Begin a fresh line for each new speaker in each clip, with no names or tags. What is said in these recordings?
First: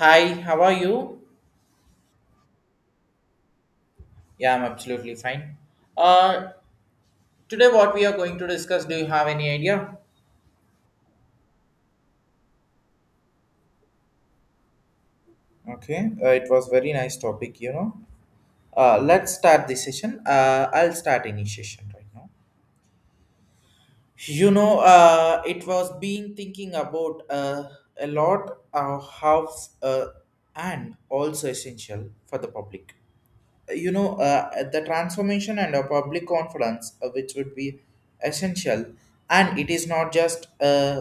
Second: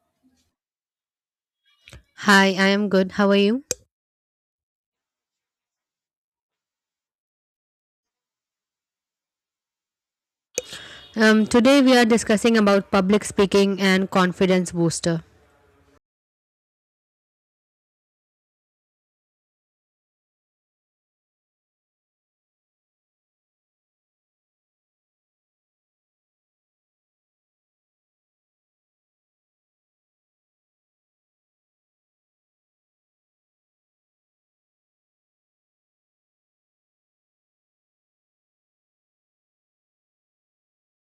Hi, how are you?
Hi, I am good. How are you?
Yeah, I'm absolutely fine. Uh, Today, what we are going to discuss, do you have any idea?
Today we are discussing about public speaking and confidence booster.
Okay, it was very nice topic, you know. Let's start the session. I'll start initiation right now. You know, it was being thinking about a lot of how uh, and also essential for the public. You know the transformation and a public confidence which would be essential, and it is not just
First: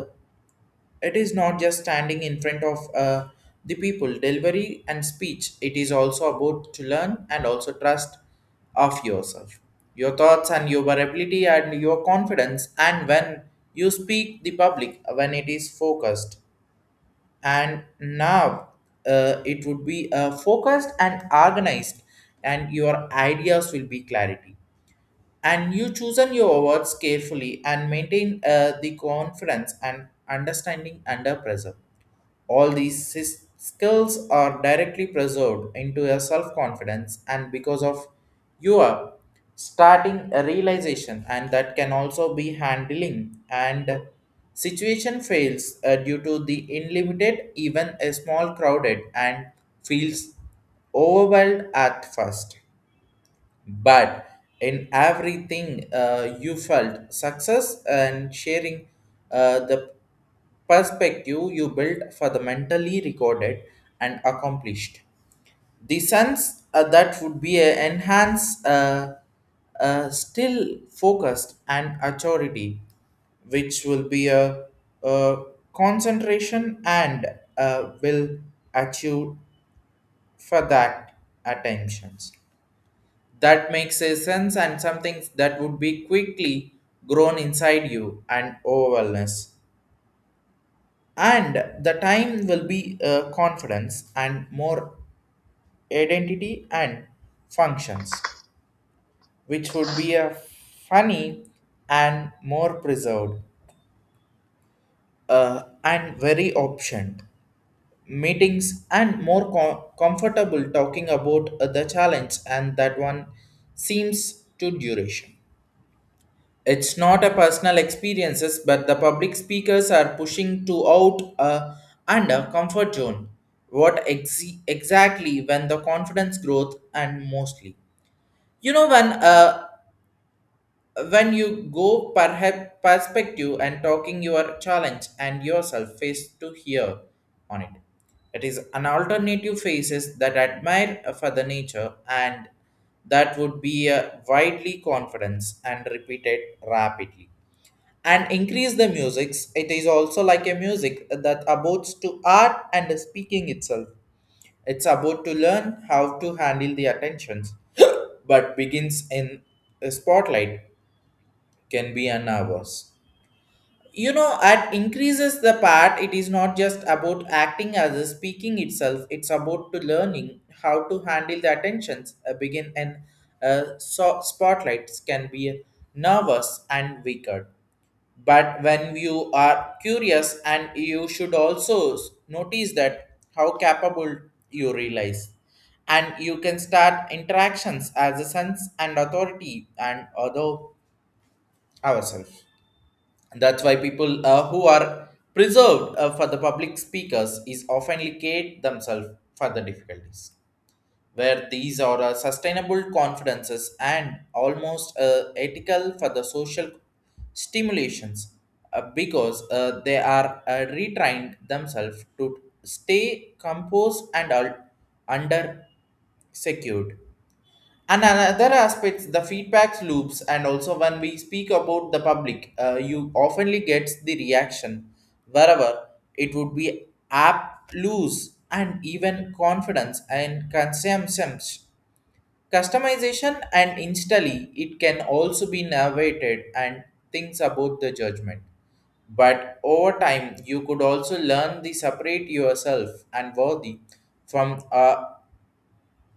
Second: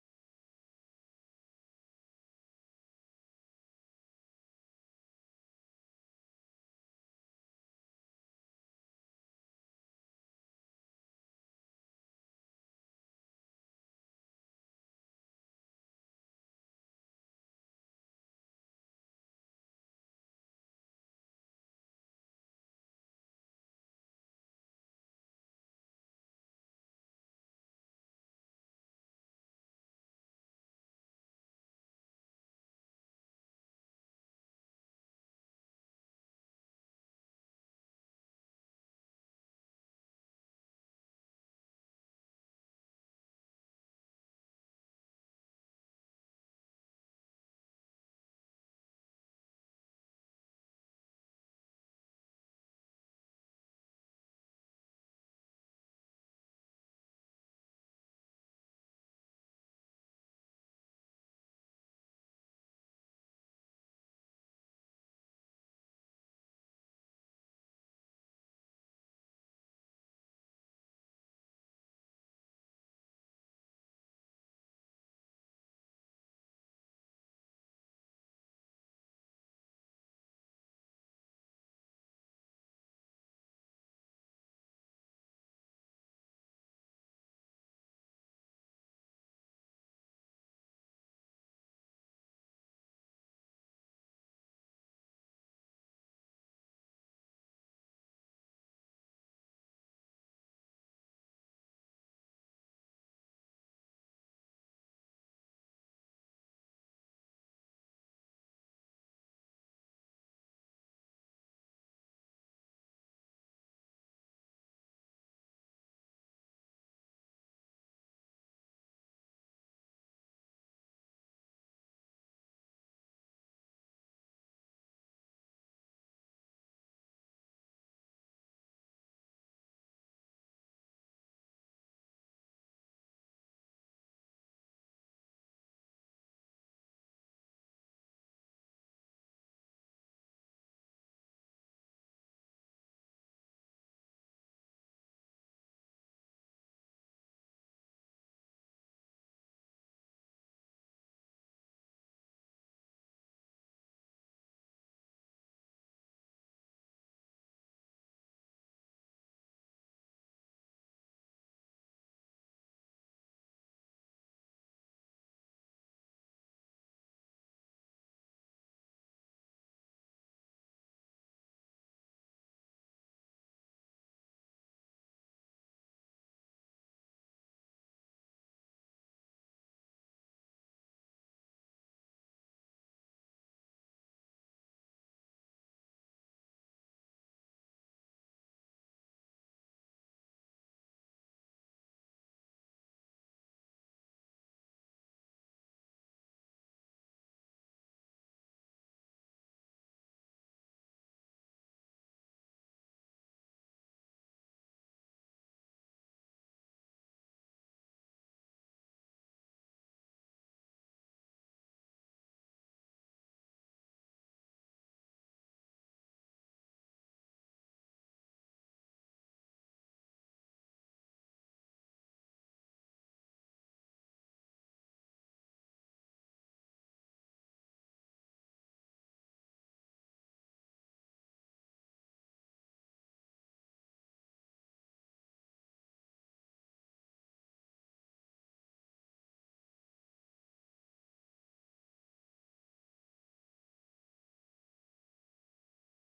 it is not just standing in front of the people delivery and speech. It is also about to learn and also trust of yourself, your thoughts and your ability and your confidence, and when you speak the public when it is focused. And now it would be focused and organized, and your ideas will be clarity, and you chosen your words carefully and maintain the confidence and understanding under pressure. All these skills are directly preserved into your self confidence, and because of your starting a realization, and that can also be handling and situation fails due to the unlimited, even a small crowded, and feels overwhelmed at first, but in everything you felt success and sharing the perspective you built for the mentally recorded and accomplished the sense that would be a enhanced still focused and authority, which will be a concentration and will achieve for that attentions that makes a sense, and something that would be quickly grown inside you and overwhelmness. And the time will be confidence and more identity and functions, which would be a funny and more preserved, and very option meetings and more comfortable talking about the challenge and that one seems to duration. It's not a personal experiences, but the public speakers are pushing to out and a comfort zone. What exactly when the confidence growth, and mostly, you know, when you go perhaps perspective and talking your challenge and yourself face to here on it. It is an alternative faces that admire for the nature, and that would be a widely confidence and repeated rapidly and increase the musics. It is also like a music that abodes to art and speaking itself. It's about to learn how to handle the attentions but begins in a spotlight can be an hours, you know, at increases the part. It is not just about acting as a speaking itself. It's about to learning how to handle the attentions a begin, and so spotlights can be nervous and weaker. But when you are curious, and you should also notice that how capable you realize, and you can start interactions as a sense and authority and other ourselves. That's why people who are preserved for the public speakers is often locate themselves for the difficulties, where these are sustainable confidences and almost ethical for the social stimulations, because they are retrained themselves to stay composed and under secured. And another aspect, the feedback loops, and also when we speak about the public, you oftenly gets the reaction wherever it would be app lose and even confidence and consumption. Customization and instantly it can also be navigated and things about the judgment. But over time, you could also learn to separate yourself and worthy from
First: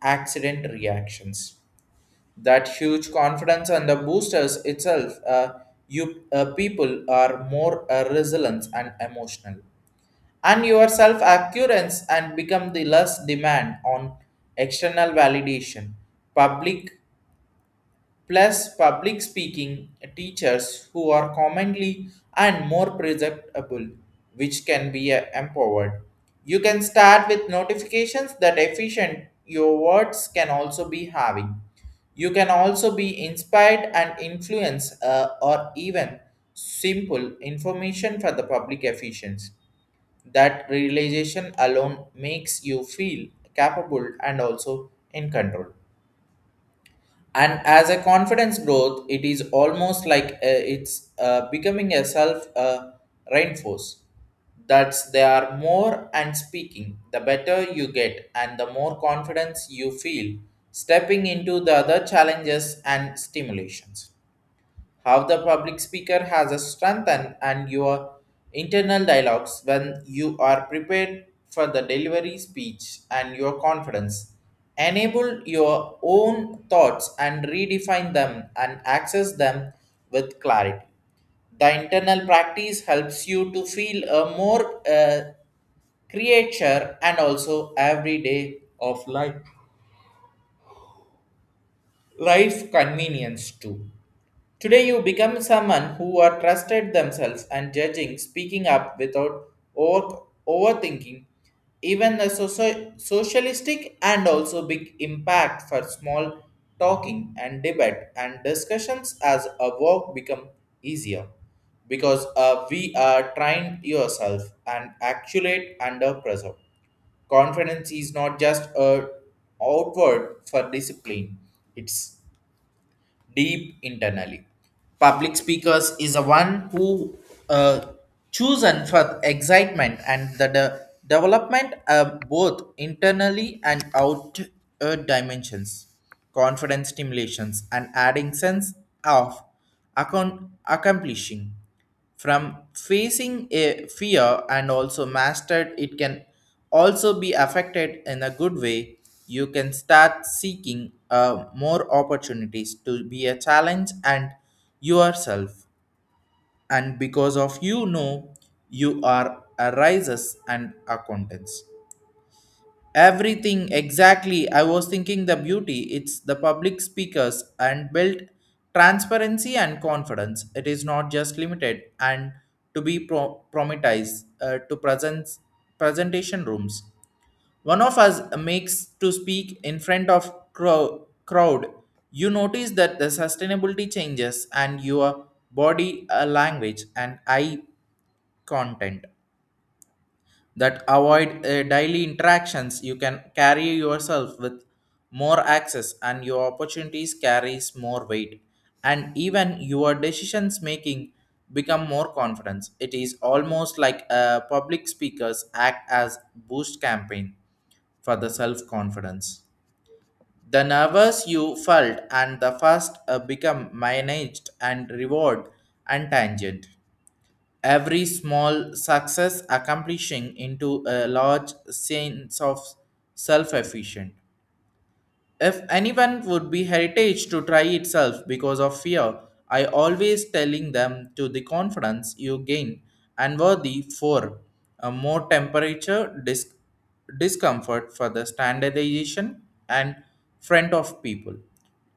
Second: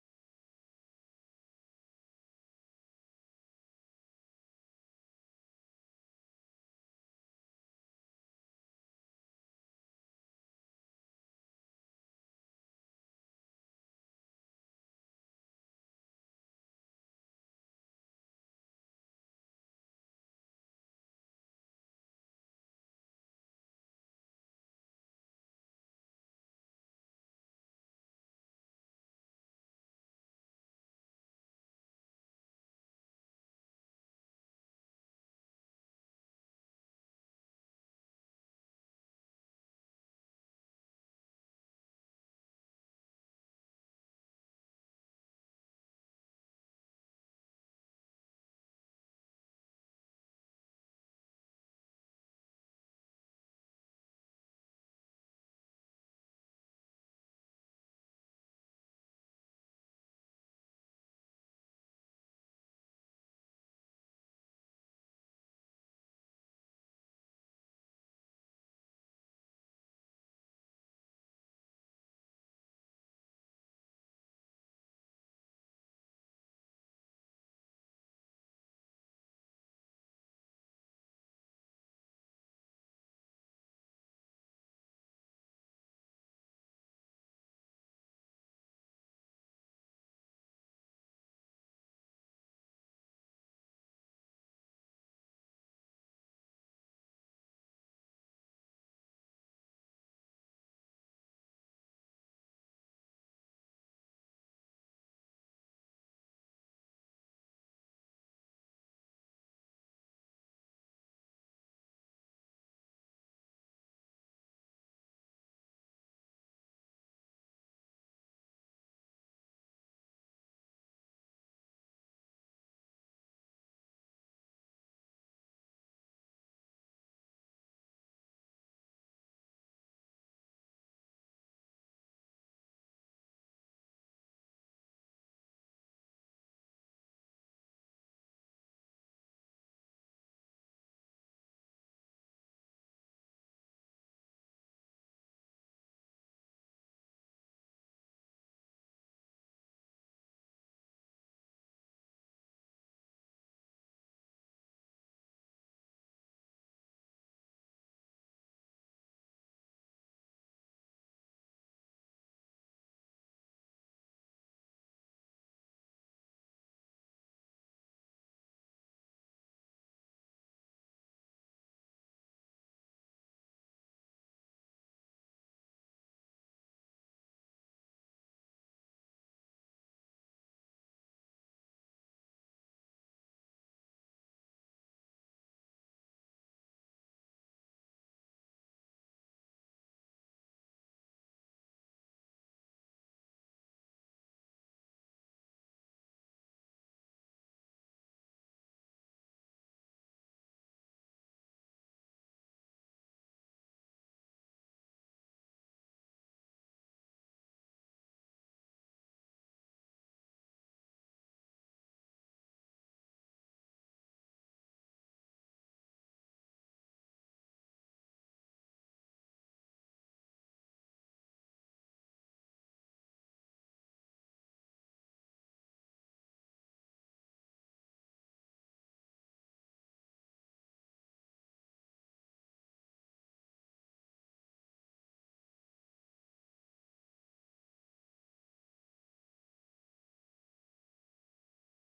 accident reactions. That huge confidence on the boosters itself, you people are more resilient and emotional. And your self accurance and become the less demand on external validation, public plus public speaking teachers who are commonly and more presentable, which can be empowered. You can start with notifications that efficient your words can also be having. You can also be inspired and influence or even simple information for the public efficiency. That realization alone makes you feel capable and also in control. And as a confidence growth, it is almost like it's becoming a self reinforce. That's they are more and speaking, the better you get and the more confidence you feel stepping into the other challenges and stimulations, how the public speaker has a strength, and your internal dialogues when you are prepared for the delivery speech, and your confidence enable your own thoughts and redefine them and access them with clarity. The internal practice helps you to feel a more creature and also everyday of life, life convenience too. Today you become someone who are trusted themselves and judging, speaking up without over, overthinking. Even the socialistic and also big impact for small talking and debate and discussions as a work become easier, because we are trained yourself and accurate under pressure. Confidence is not just a outward for discipline. It's deep internally. Public speakers is a one who uh, chosen for excitement and the development of both internally and out dimensions, confidence stimulations and adding sense of account accomplishing from facing a fear and also mastered. It can also be affected in a good way. You can start seeking more opportunities to be a challenge and yourself, and because of, you know, you are a rises and accountants. Everything exactly. I was thinking the beauty, it's the public speakers and built transparency and confidence. It is not just limited and to be promised to presents presentation rooms. One of us makes to speak in front of crowd. You notice that the sustainability changes and your body language and eye content that avoid daily interactions. You can carry yourself with more access, and your opportunities carries more weight, and even your decisions making become more confidence. It is almost like a public speakers act as boost campaign for the self confidence. The nervous you felt and the first become managed and reward and tangent. Every small success accomplishing into a large sense of self-efficient. If anyone would be heritage to try itself because of fear, I always telling them to the confidence you gain and worthy for a more temperature discomfort for the standardization and friend of people.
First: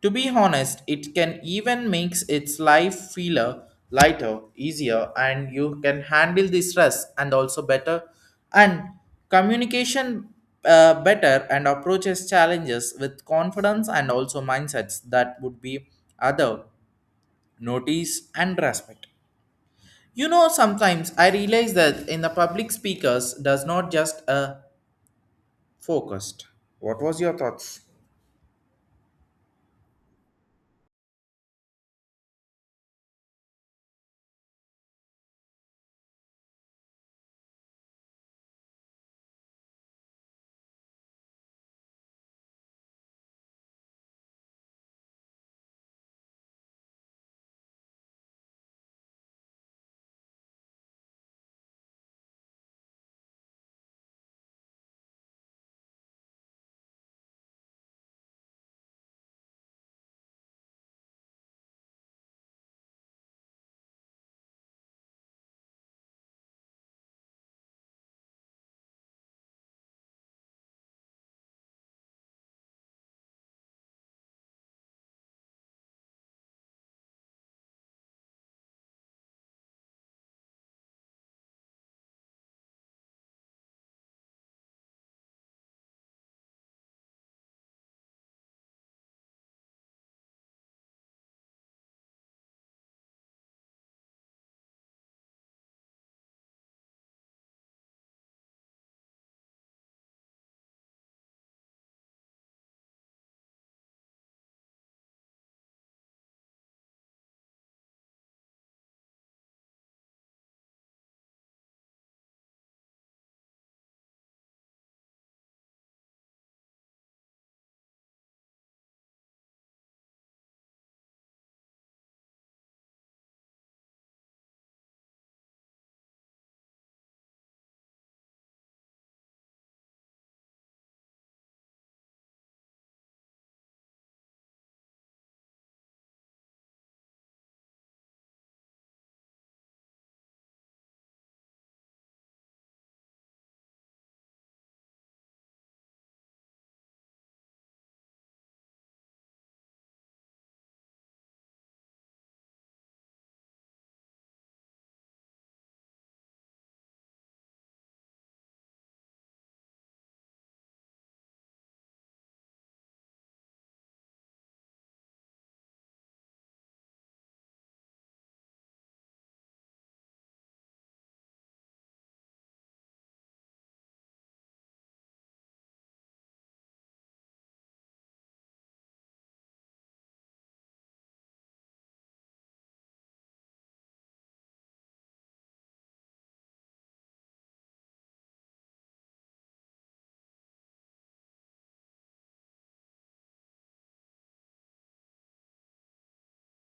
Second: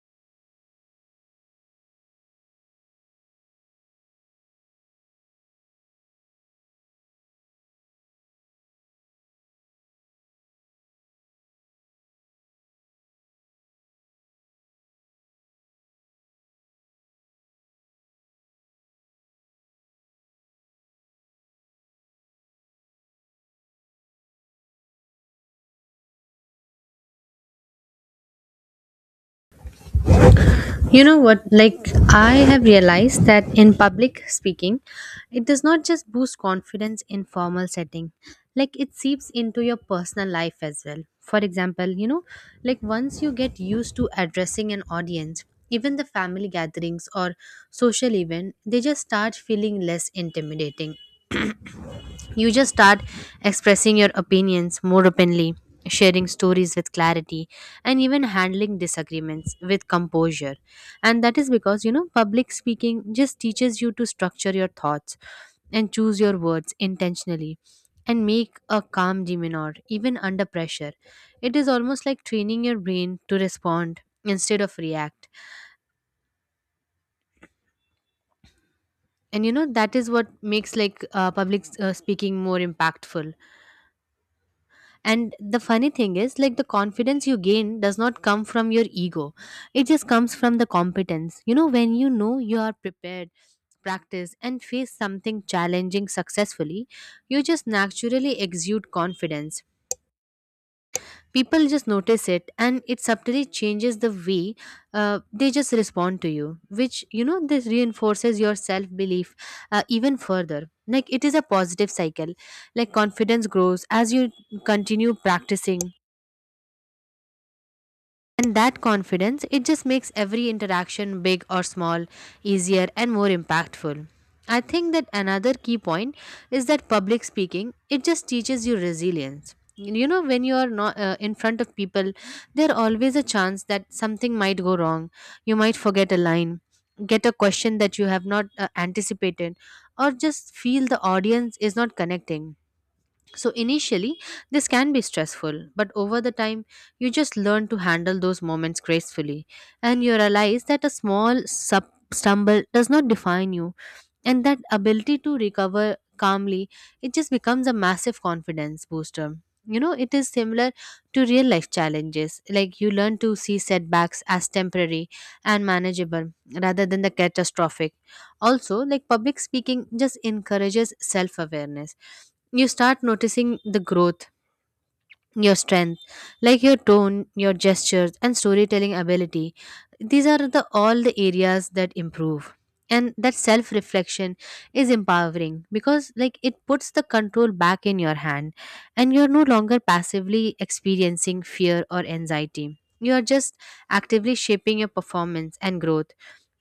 To be honest, it can even makes its life feeler lighter, easier, and you can handle the stress and also better, and communication better, and approaches challenges with confidence and also mindsets that would be other notice and respect. You know, sometimes I realize that in the public speakers does not just focused. What was your thoughts?
You know what? Like, I have realized that in public speaking, it does not just boost confidence in formal setting. Like, it seeps into your personal life as well. For example, you know, like once you get used to addressing an audience, even the family gatherings or social event, they just start feeling less intimidating. You just start expressing your opinions more openly, sharing stories with clarity, and even handling disagreements with composure. And that is because, you know, public speaking just teaches you to structure your thoughts and choose your words intentionally and make a calm demeanor even under pressure. It is almost like training your brain to respond instead of react. And you know, that is what makes like public speaking more impactful. And the funny thing is, like the confidence you gain does not come from your ego. It just comes from the competence. You know, when you know you are prepared, practice, and face something challenging successfully, you just naturally exude confidence. People just notice it and it subtly changes the way they just respond to you, which, you know, this reinforces your self belief even further. Like it is a positive cycle. Like confidence grows as you continue practicing. And that confidence, it just makes every interaction, big or small, easier and more impactful. I think that another key point is that public speaking, it just teaches you resilience. You know, when you are not in front of people, there always a chance that something might go wrong. You might forget a line, get a question that you have not anticipated, or just feel the audience is not connecting. So initially, this can be stressful, but over the time, you just learn to handle those moments gracefully, and you realize that a small sub stumble does not define you, and that ability to recover calmly, it just becomes a massive confidence booster. You know, it is similar to real life challenges. Like you learn to see setbacks as temporary and manageable rather than the catastrophic. Also, like public speaking just encourages self awareness. You start noticing the growth, your strength, like your tone, your gestures, and storytelling ability. These are the all the areas that improve, and that self reflection is empowering, because like it puts the control back in your hand, and you're no longer passively experiencing fear or anxiety. You are just actively shaping your performance and growth.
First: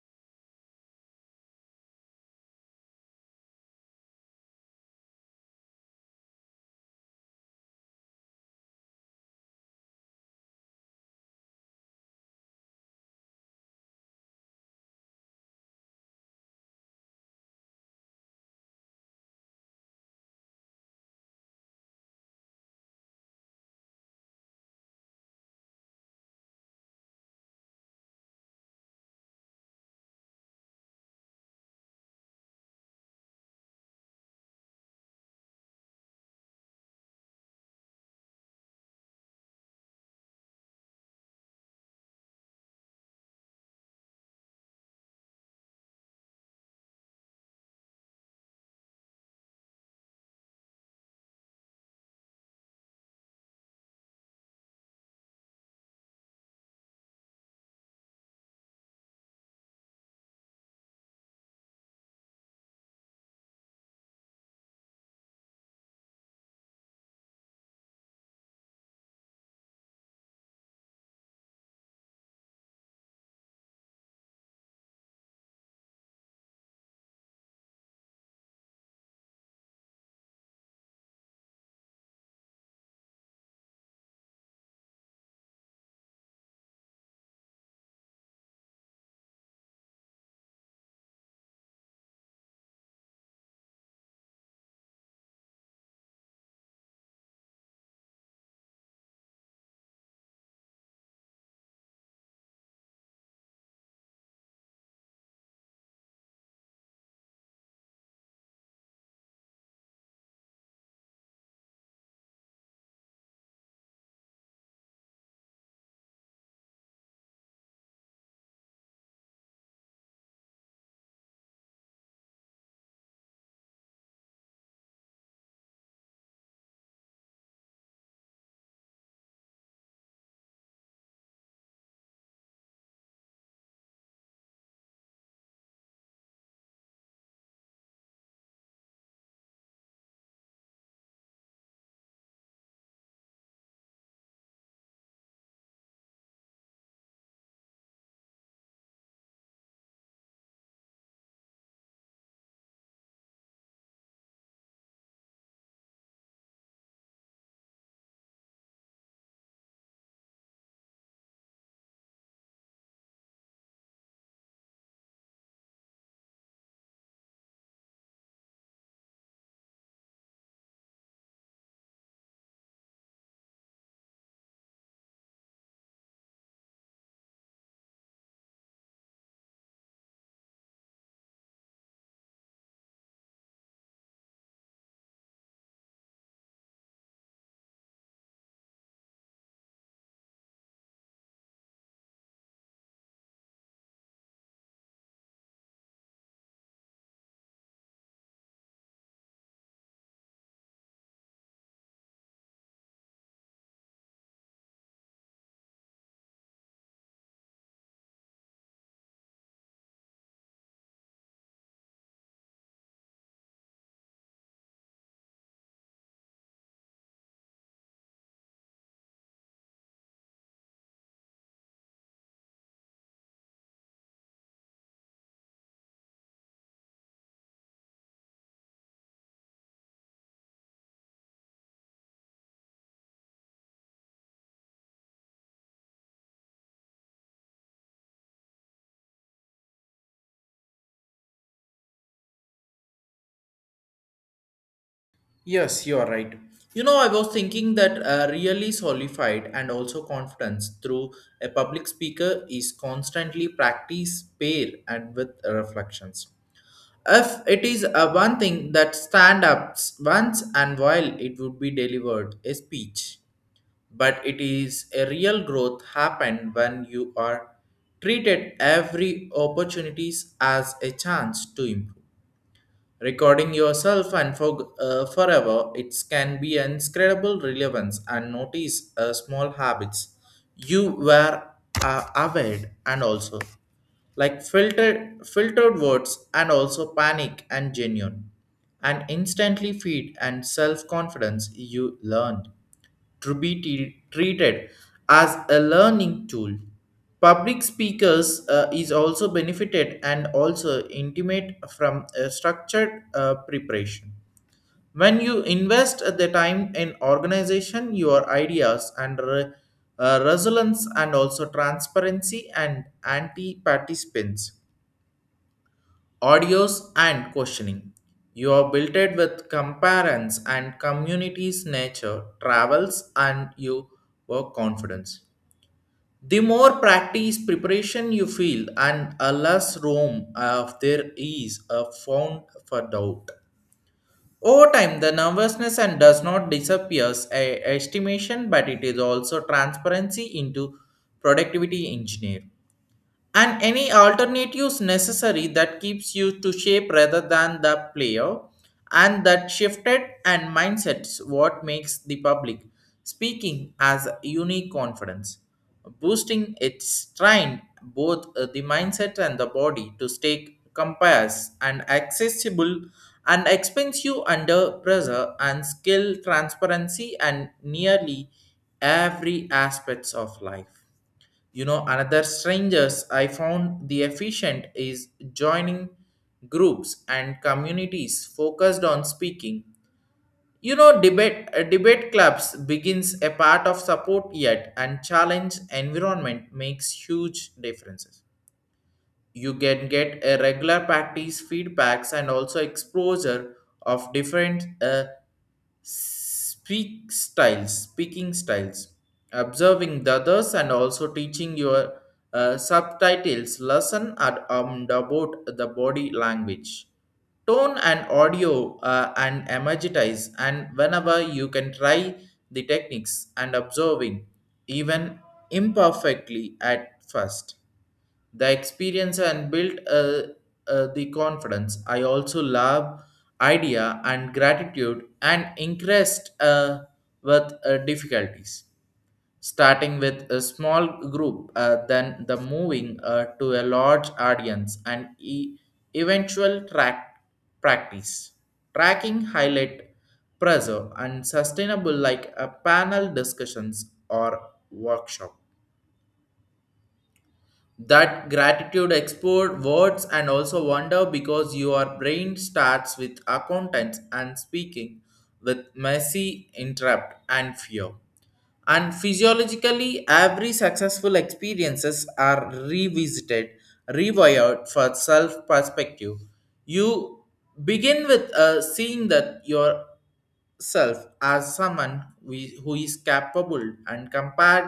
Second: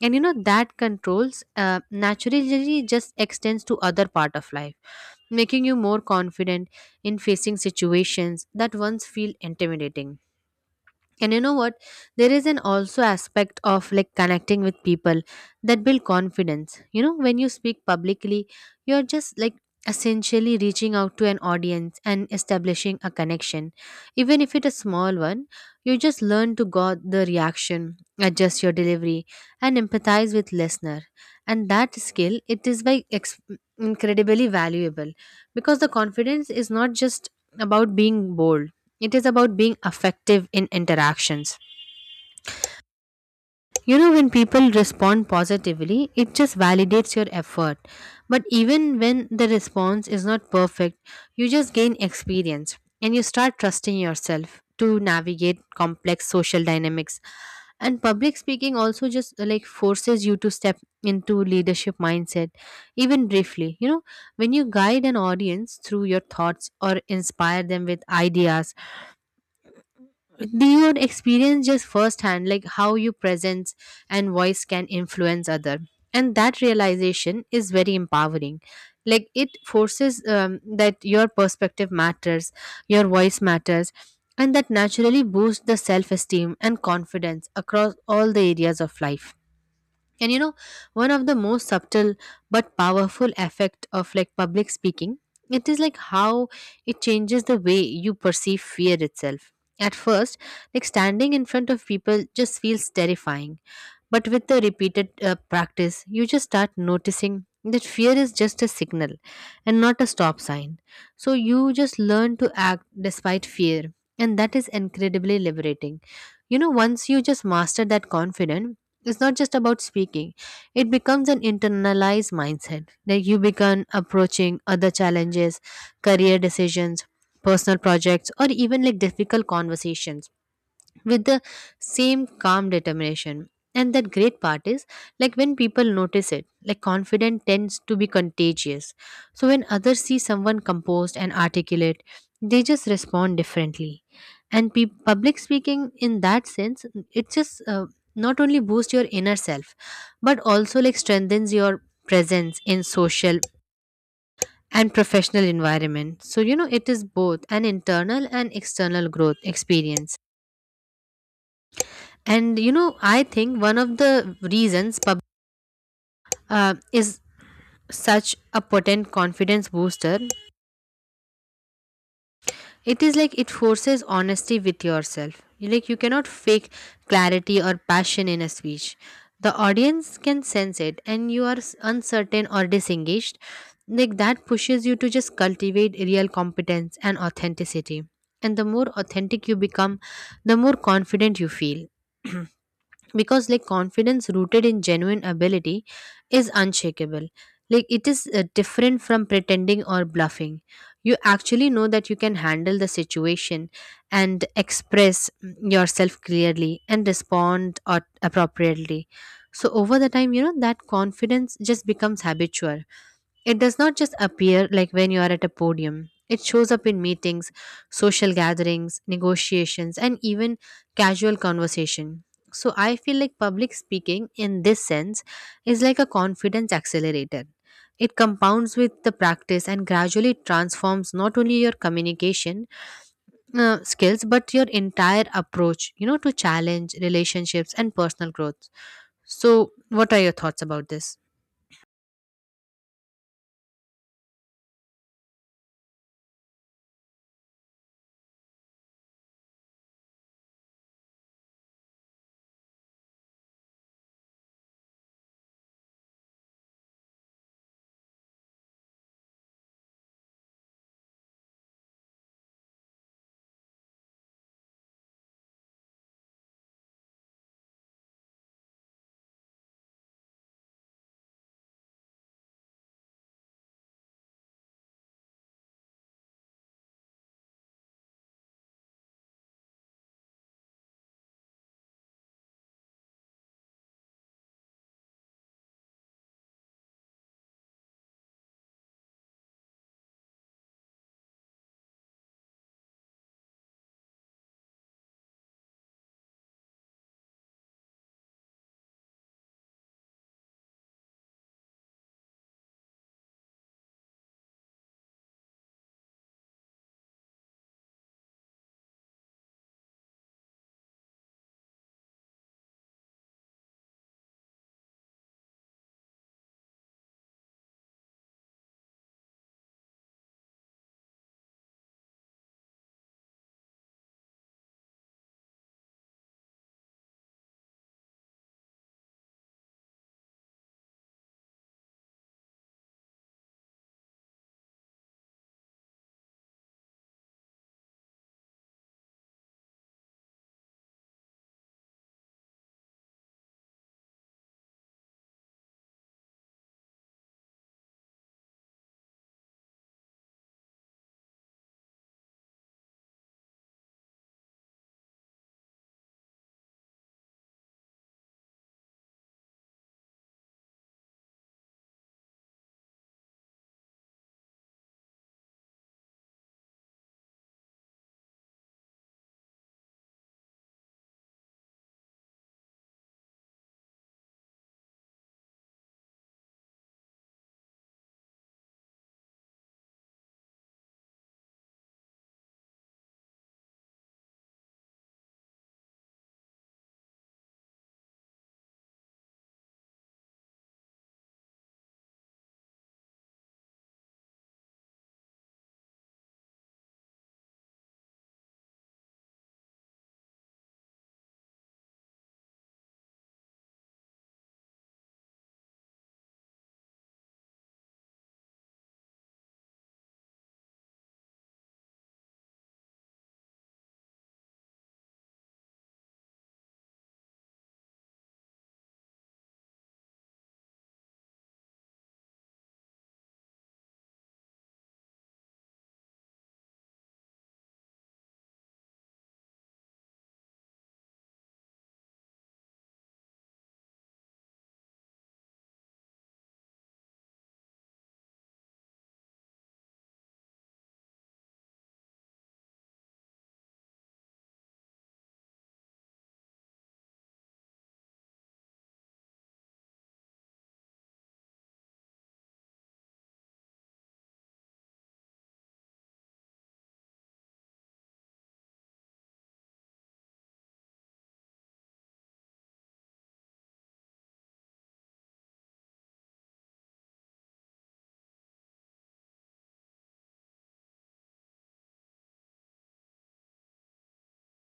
And you know that controls naturally just extends to other part of life, making you more confident in facing situations that once feel intimidating. And you know what, there is an also aspect of like connecting with people that build confidence. You know, when you speak publicly, you're just like essentially reaching out to an audience and establishing a connection, even if it's a small one. You just learn to guard the reaction, adjust your delivery, and empathize with listener. And that skill, it is by ex- incredibly valuable, because the confidence is not just about being bold, it is about being effective in interactions. You know, when people respond positively, it just validates your effort. But even when the response is not perfect, you just gain experience and you start trusting yourself to navigate complex social dynamics. And public speaking also just like forces you to step into leadership mindset, even briefly. You know, when you guide an audience through your thoughts or inspire them with ideas, do you experience just firsthand like how your presence and voice can influence other. And that realization is very empowering. Like it forces that your perspective matters, your voice matters, and that naturally boosts the self-esteem and confidence across all the areas of life. And you know, one of the most subtle but powerful effect of like public speaking, it is like how it changes the way you perceive fear itself. At first, like standing in front of people just feels terrifying, but with the repeated practice, you just start noticing that fear is just a signal and not a stop sign. So you just learn to act despite fear, and that is incredibly liberating. You know, once you just master that confidence, it's not just about speaking, it becomes an internalized mindset. Like you begin approaching other challenges, career decisions, personal projects, or even like difficult conversations with the same calm determination. And that great part is like when people notice it, like confidence tends to be contagious. So when others see someone composed and articulate, they just respond differently. And public speaking, in that sense, it just not only boosts your inner self, but also like strengthens your presence in social and professional environment. So you know it is both an internal and external growth experience. And you know, I think one of the reasons pub is such a potent confidence booster. It is like it forces honesty with yourself. Like you cannot fake clarity or passion in a speech. The audience can sense it, and you are uncertain or disengaged. Like that pushes you to just cultivate real competence and authenticity. And the more authentic you become, the more confident you feel. Because like confidence rooted in genuine ability is unshakable. Like it is different from pretending or bluffing. You actually know that you can handle the situation and express yourself clearly and respond or appropriately. So over the time, you know that confidence just becomes habitual. It does not just appear like when you are at a podium. It shows up in meetings, social gatherings, negotiations, and even casual conversation. So I feel like public speaking in this sense is like a confidence accelerator. It compounds with the practice and gradually transforms not only your communication skills but your entire approach, you know, to challenge relationships and personal growth. So, what are your thoughts about this?
Yes, you are right. You know, I was thinking that really solidified and also confidence through a public speaker is constantly practice pair and with reflections. If it is a one thing that stand ups once and while it would be delivered a speech, but it is a real growth happen when you are treated every opportunities as a chance to improve, recording yourself and for forever. It can be an incredible relevance and notice small habits you were aware and also like filtered words and also panic and genuine and instantly feed, and self confidence you learned to be treated as a learning tool. Public speakers is also benefited and also intimate from a structured preparation. When you invest the time in organization, your ideas and resilience and also transparency and anti-participants audios and questioning. You are built it with comparance and communities, nature, travels, and you work confidence. The more practice preparation you feel, and a less room of there is a found for doubt. Over time, the nervousness and does not disappears a estimation, but it is also transparency into productivity engineer, and any alternatives necessary that keeps you to shape rather than the player. And that shifted and mindsets what makes the public speaking as unique confidence boosting. Its trained both the mindset and the body to stay compass and accessible and expensive under pressure, and skill transparency and nearly every aspects of life. You know, another strangers I found the efficient is joining groups and communities focused on speaking. You know, debate debate clubs begins a part of support yet and challenge environment makes huge differences. You can get a regular practice feedbacks and also exposure of different speaking styles, observing the others and also teaching your subtitles lesson at, about the body language, tone and audio and emojitize, and whenever you can try the techniques and observing, even imperfectly at first, the experience and built the confidence. I also love idea and gratitude and increased with difficulties, starting with a small group, then the moving to a large audience, and eventual track practice, tracking highlight pressure and sustainable, like a panel discussions or workshop that gratitude export words and also wonder, because your brain starts with accountants and speaking with messy interrupt and fear. And physiologically, every successful experiences are revisited, rewired for self perspective. You begin with seeing that yourself as someone who is capable and compared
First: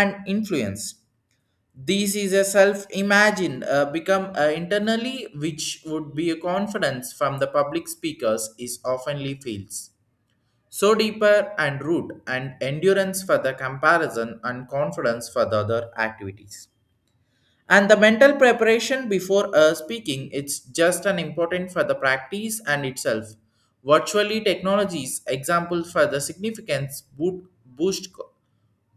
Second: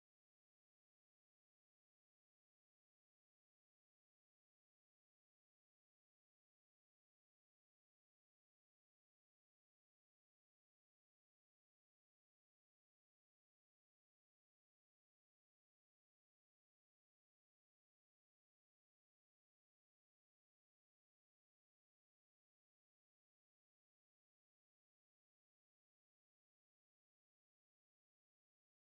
and influenced. This is a self imagine become internally, which would be a confidence from the public speakers is oftenly feels. So deeper and root and endurance for the comparison and confidence for the other activities. And the mental preparation before speaking, it's just an important for the practice and itself. Virtually technologies, examples for the significance boost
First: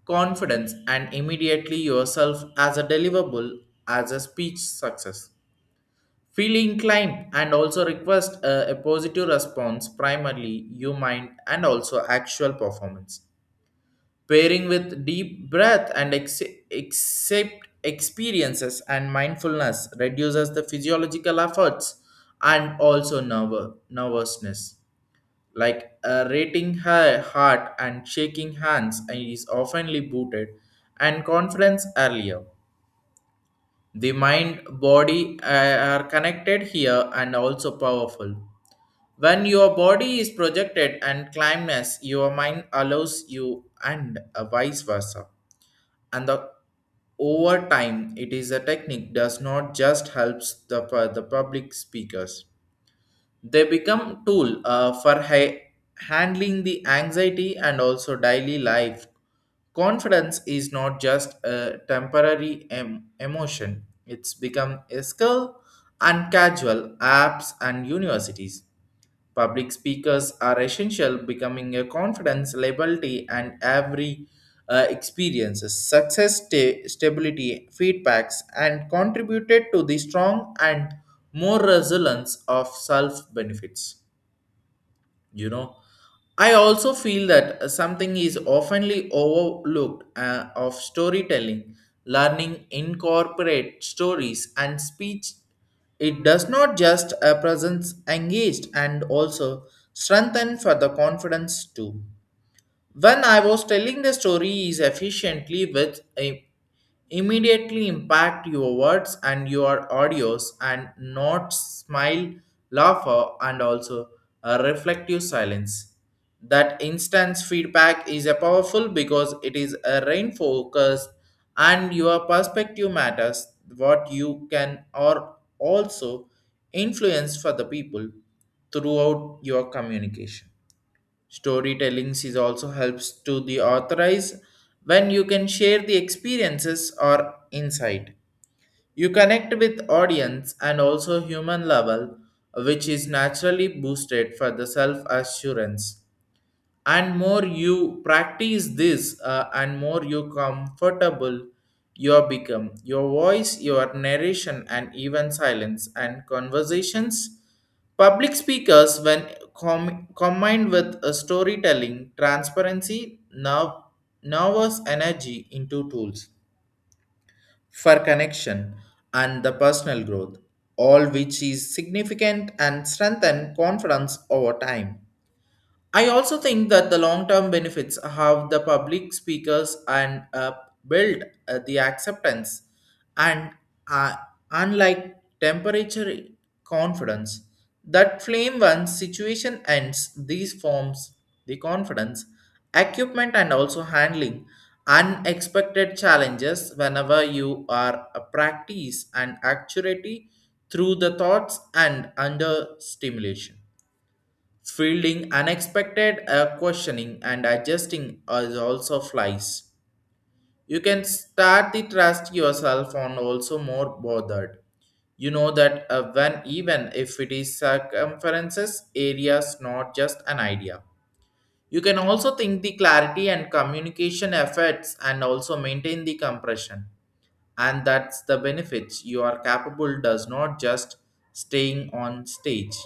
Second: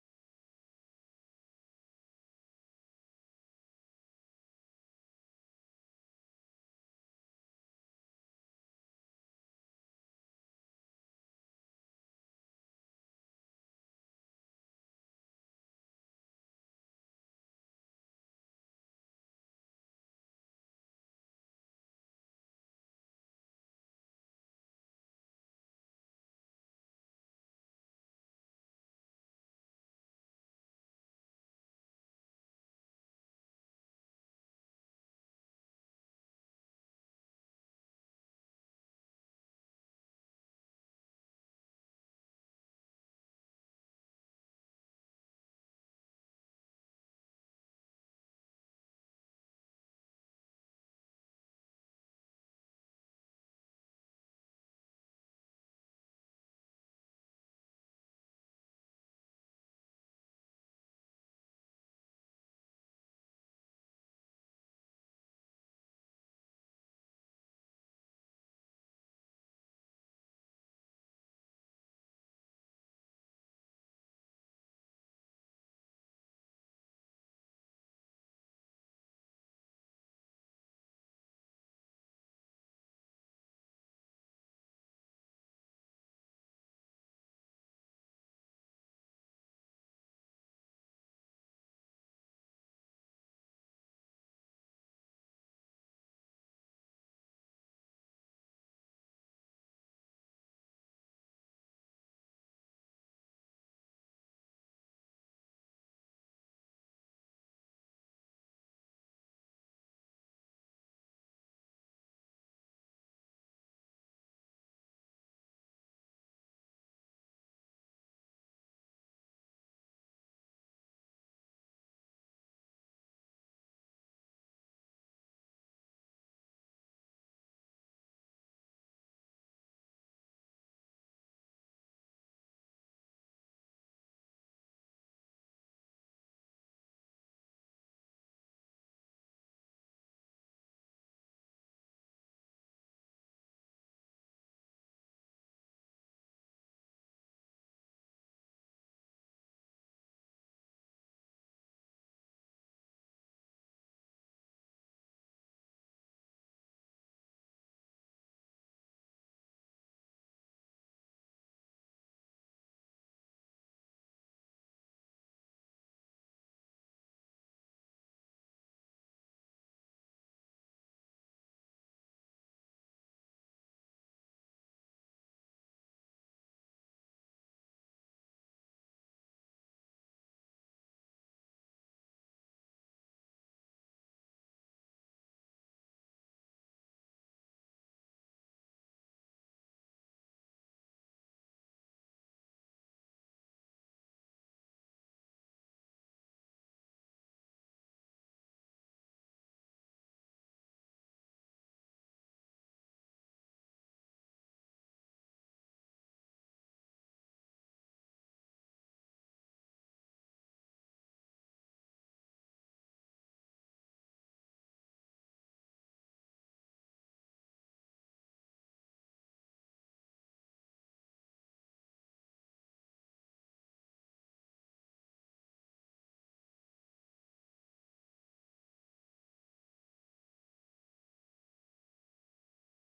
confidence and immediately yourself as a deliverable, as a speech success, feel inclined and also request a positive response, primarily you mind and also actual performance, pairing with deep breath and accept experiences and mindfulness, reduces the physiological efforts and also nervousness, like rating her heart and shaking hands, and is oftenly booted and conference earlier. The mind body are connected here and also powerful. When your body is projected and climbness, your mind allows you, and vice versa. And the over time, it is a technique does not just helps the public speakers. They become tool for handling the anxiety and also daily life. Confidence is not just a temporary emotion. It's become a skill and casual apps and universities. Public speakers are essential, becoming a confidence, liability, and every experiences, success, stability, feedbacks, and contributed to the strong and more resilience of self benefits, you know. I also feel that something is oftenly overlooked of storytelling. Learning incorporate stories and speech, it does not just a presence engaged and also strengthen for the confidence too. When I was telling the story is efficiently with a immediately impact your words and your audios and not smile, laugher and also a reflective silence. That instance feedback is a powerful because it is a rain focus and your perspective matters, what you can or also influence for the people throughout your communication. Storytelling is also helps to the authorize when you can share the experiences or insight. You connect with audience and also human level, which is naturally boosted for the self-assurance. And more you practice this and more you comfortable, you become your voice, your narration, and even silence and conversations. Public speakers, when combined with a storytelling transparency nervous energy into tools for connection and the personal growth, all which is significant and strengthen confidence over time. I also think that the long term benefits have the public speakers and build the acceptance and uh, unlike temperature confidence that flame once situation ends, these forms the confidence equipment and also handling unexpected challenges. Whenever you are a practice and accuracy through the thoughts and under stimulation, fielding unexpected questioning and adjusting as also flies, you can start the trust yourself on also more bothered. You know that when even if it is circumferences, areas, not just an idea. You can also think the clarity and communication efforts and also maintain the compression. And that's the benefits you are capable, does not just staying on stage,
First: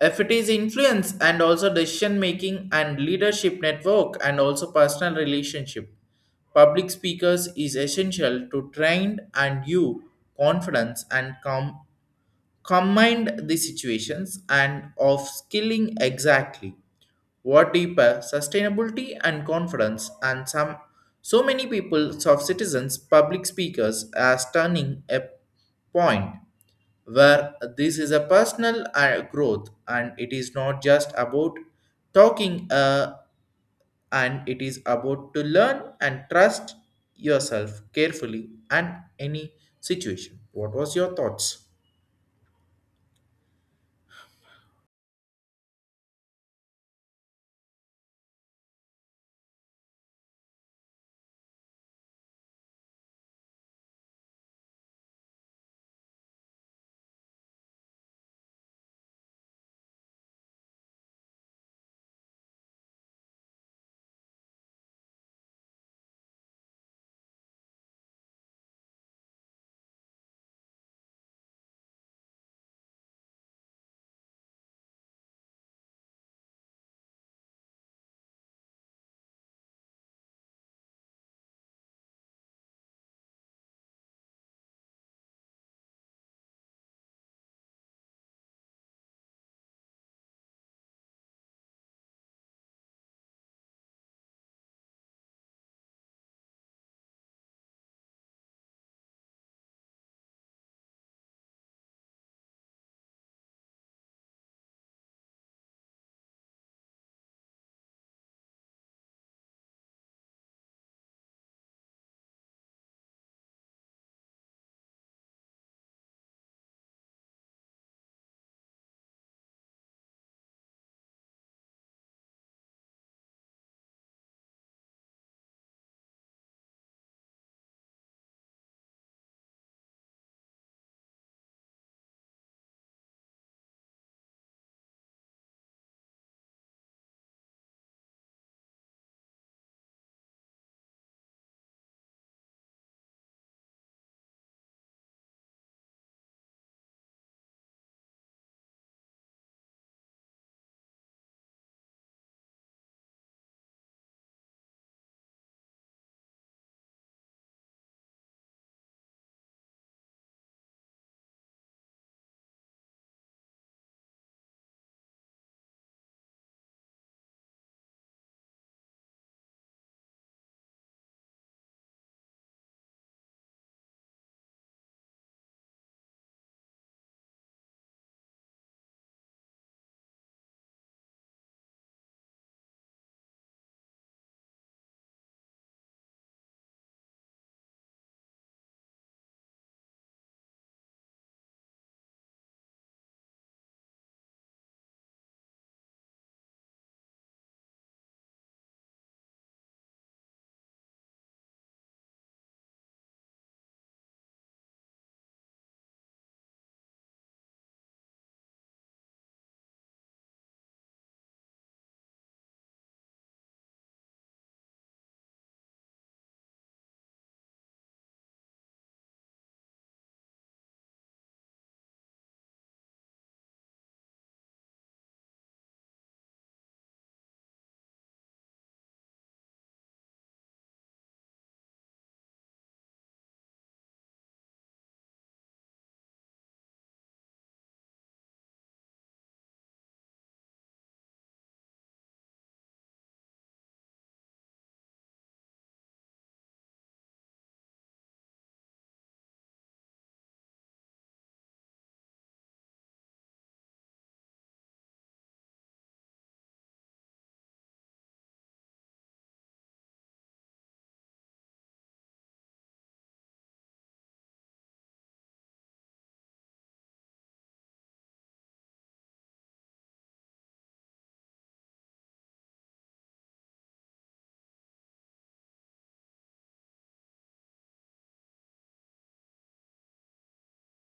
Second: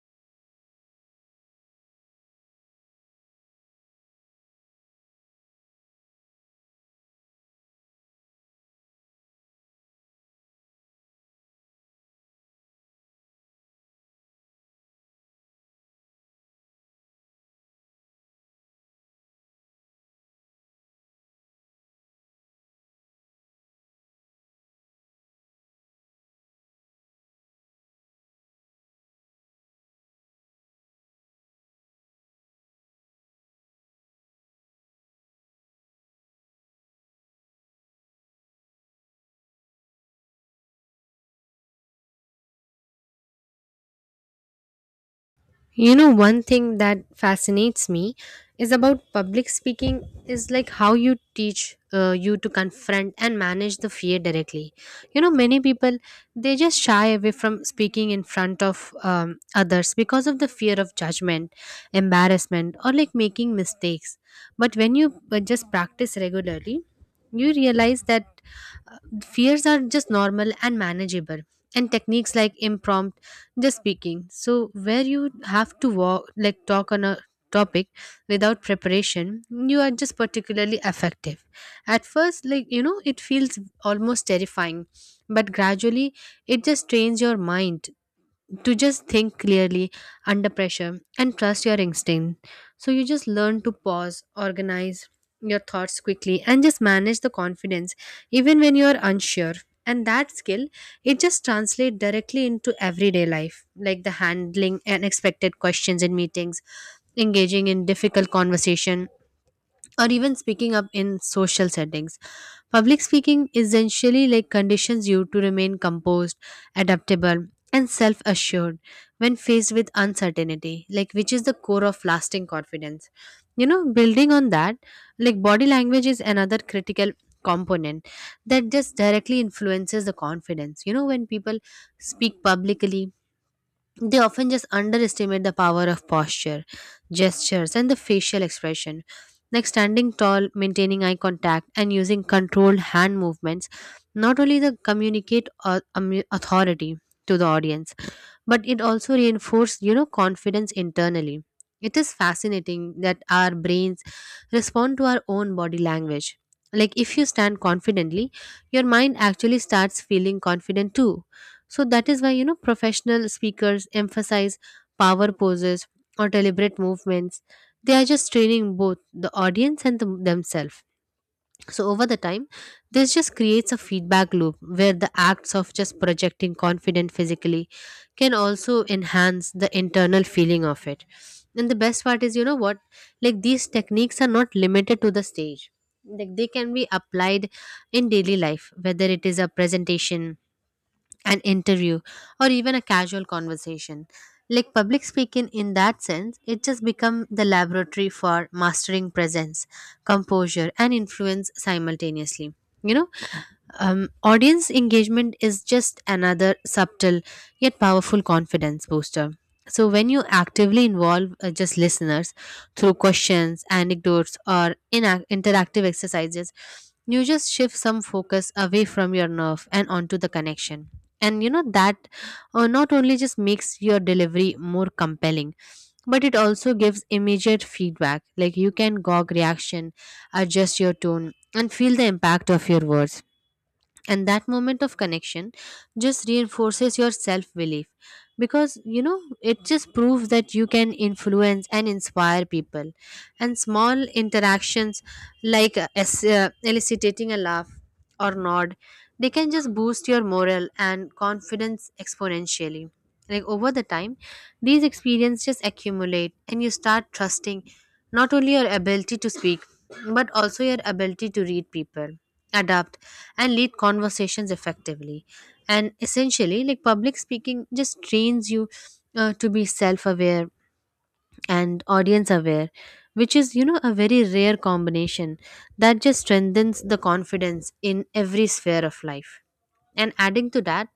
if it is influence and also decision making and leadership network and also personal relationship. Public speakers is essential to train and you confidence and combined the situations and of skilling exactly what deeper sustainability and confidence and some. So many people of citizens public speakers as turning a point where this is a personal growth, and it is not just about talking, and it is about to learn and trust yourself carefully and any situation. What was your thoughts?
You know, one thing that fascinates me is about public speaking is like how you teach you to confront and manage the fear directly. You know, many people they just shy away from speaking in front of others because of the fear of judgment, embarrassment, or like making mistakes. But when you just practice regularly, you realize that uh, fears are just normal and manageable. And techniques like impromptu just speaking, so where you have to walk like talk on a topic without preparation, you are just particularly effective. At first, like you know it feels almost terrifying, but gradually it just trains your mind to just think clearly under pressure and trust your instinct. So you just learn to pause, organize your thoughts quickly, and just manage the confidence even when you are unsure. And that skill, it just translates directly into everyday life, like the handling unexpected questions in meetings, engaging in difficult conversation, or even speaking up in social settings. Public speaking essentially like conditions you to remain composed, adaptable, and self-assured when faced with uncertainty, like which is the core of lasting confidence. You know, building on that, like body language is another critical component that just directly influences the confidence. You know, when people speak publicly, they often just underestimate the power of posture, gestures, and the facial expression. Like standing tall, maintaining eye contact, and using controlled hand movements, not only the communicate authority to the audience, but it also reinforced you know confidence internally. It is fascinating that our brains respond to our own body language. Like if you stand confidently, your mind actually starts feeling confident too. So that is why, you know, professional speakers emphasize power poses or deliberate movements. They are just training both the audience and the, themselves. So over the time, this just creates a feedback loop where the acts of just projecting confident physically can also enhance the internal feeling of it. And the best part is, you know what? Like these techniques are not limited to the stage. Like they can be applied in daily life, whether it is a presentation, an interview, or even a casual conversation. Like public speaking in that sense, it just become the laboratory for mastering presence, composure, and influence simultaneously. You know, audience engagement is just another subtle yet powerful confidence booster. So, when you actively involve just listeners through questions, anecdotes, or inac interactive exercises, you just shift some focus away from your nerve and onto the connection. And you know that not only just makes your delivery more compelling, but it also gives immediate feedback. Like you can gog reaction, adjust your tone, and feel the impact of your words. And that moment of connection just reinforces your self belief, because you know it just proves that you can influence and inspire people. And small interactions, like eliciting a laugh or nod, they can just boost your morale and confidence exponentially. Like over the time, these experiences just accumulate and you start trusting not only your ability to speak, but also your ability to read people, adapt, and lead conversations effectively. And essentially, like public speaking just trains you to be self aware and audience aware, which is you know a very rare combination that just strengthens the confidence in every sphere of life. And adding to that,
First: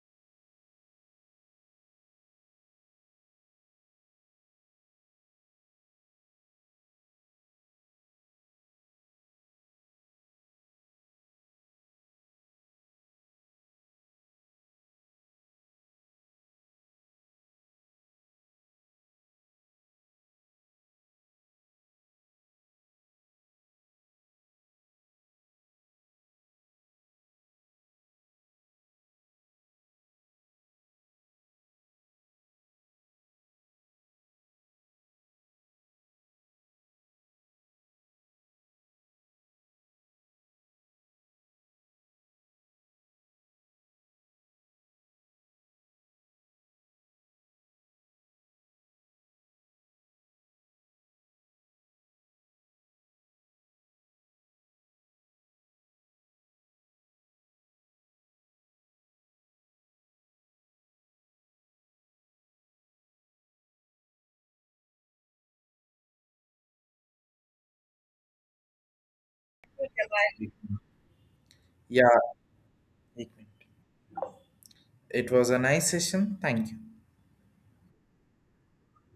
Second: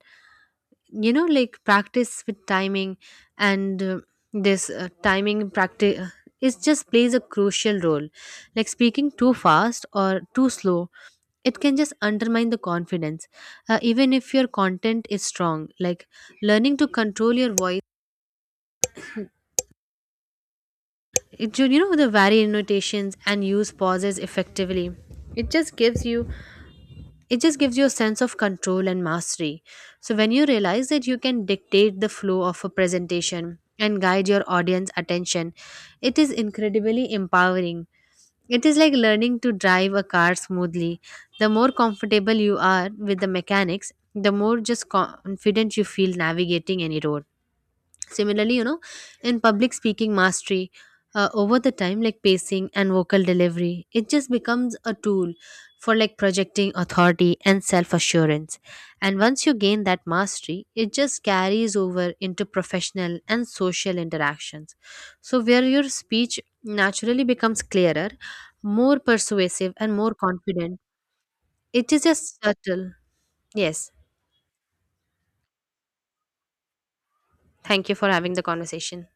you know, like practice with timing and this timing practice is just plays a crucial role. Like speaking too fast or too slow, it can just undermine the confidence, even if your content is strong. Like learning to control your voice, you know the vary notations and use pauses effectively. It just gives you it just gives you a sense of control and mastery. So when you realize that you can dictate the flow of a presentation and guide your audience attention, it is incredibly empowering. It is like learning to drive a car smoothly. The more comfortable you are with the mechanics, the more just confident you feel navigating any road. Similarly, you know, in public speaking mastery, over the time, like pacing and vocal delivery, it just becomes a tool for like projecting authority and self assurance. And once you gain that mastery, it just carries over into professional and social interactions. So, where your speech naturally becomes clearer, more persuasive, and more confident, it is
Yeah,
just subtle. Yes.
it was a nice session. Thank you.
Thank you for having the conversation.